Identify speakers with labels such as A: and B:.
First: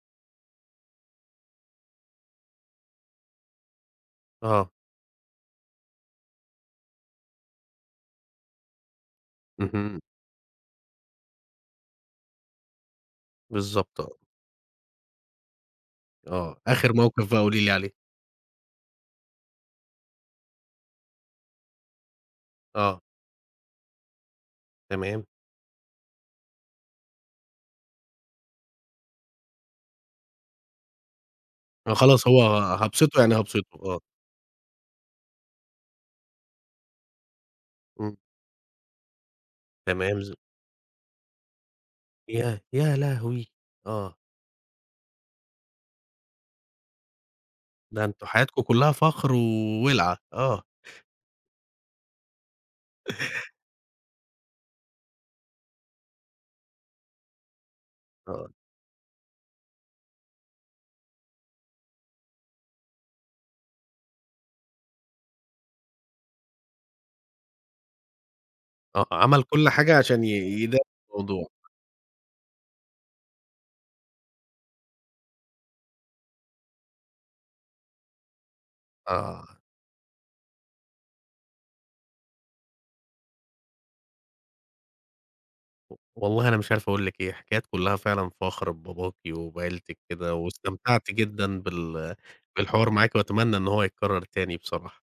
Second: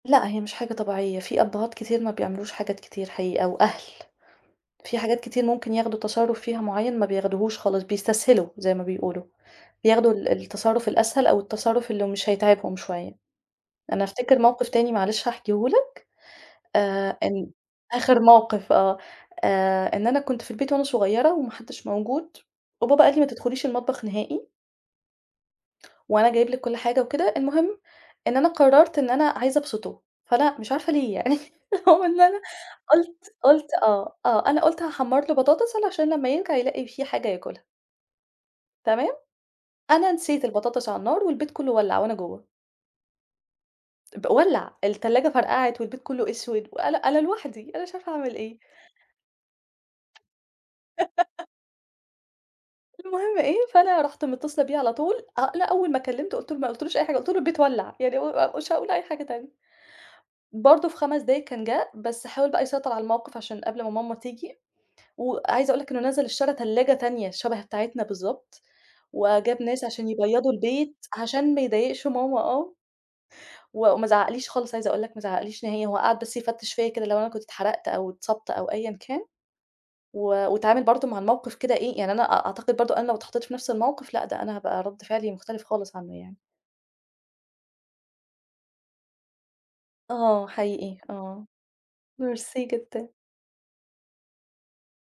A: لأ هي مش حاجة طبيعية، في أبهات كتير ما بيعملوش حاجات كتير حقيقة، وأهل،
B: آه.
A: في حاجات كتير ممكن ياخدوا تصرف فيها معيّن ما بياخدوهوش خالص، بيستسهلوا زي ما بيقولوا،
B: اهم.
A: بياخدوا ال التصرف الأسهل أو التصرف اللي مش هيتعبهم شوية.
B: بالضبط
A: أنا
B: آه.
A: أفتكر موقِف تاني معلش هاحكيهُ لك،
B: آه، آخر
A: آآ،
B: موقِف بقى
A: إن
B: قولي لي عليه.
A: آخر موقِف، آه، آآ، إن أنا كنت في البيت وأنا صغيرة وما حدش موجود
B: آه.
A: وبابا قال لي ما تدخليش المطبخ نهائي
B: تمام.
A: وأنا جايب لِك كل حاجة وكده. المهم إن أنا قررت إن أنا عايزة أبسطه، فلأ مش عارفة ليه يعني
B: ما
A: هو إن
B: خلاص
A: أنا
B: هو هابسطه
A: قلت
B: يعني هابسطه،
A: قلت
B: آه.
A: آه، آه أنا قلت هاحمَر له بطاطس علشان لمّا يرجع يلاقي في حاجة ياكلها.
B: إمم.
A: تمام؟ أنا
B: تمام ز
A: نسيت البطاطس على النار والبيت كله ولّع وأنا جوه.
B: ياه! يا لهوي! آه.
A: ب ولّع التلاجة فرقعت والبيت كله أسود وأنا أنا لوحدي أنا مش
B: ده
A: عارفة
B: أنتم
A: أعمل إيه.
B: حياتكم كلها فخر و ولعة آه.
A: المهم إيه، فأنا رُحت متصلة بيه على طول أ أنا أول ما كلمته قُلت له ما قُلتلوش أي حاجة، قُلت له البيت ولّع، يعني
B: آه.
A: هو مش هاقول أي حاجة تانية. برضه في 5 دقايق كان جا، بس حاول بقى يسيطر على الموقِف؛ عشان قبل ما ماما تيجي. وعايزة أقول لك إنه نزل اشترى تلاجة تانية شَبَه بتاعتنا بالضبط
B: آه عمل
A: وجاب
B: كل
A: ناس
B: حاجة
A: عشان
B: عشان ي
A: يبيضوا
B: يدا
A: البيت؛
B: الموضوع.
A: عشان ما يضايقش ماما آه. وما زعقليش خالص، عايزة أقول لك ما زعقليش نهائي، هو قعد بس يفتش فيّا كده لو أنا كنت اتحرقت أو اتصابت أو أيًا كان،
B: آه.
A: و واتعامل برضه مع الموقِف كده إيه، يعني أنا أ أعتقد برضه أنا لو اتحطيت في نفس الموقِف لأ ده أنا هابقى رد فعلي مختلف
B: و
A: خالص عنه يعني.
B: والله أنا مش عارف أقول لِك إيه، حكايات كلها فعلًا فخر بباباكِ وبعيلتِك كده
A: آه حقيقي
B: واستمتعت
A: آه
B: جدًا بال
A: Merci
B: بالحوار
A: جدًا.
B: معاكِ وأتمنى إن هو يتكرر تاني بصراحة.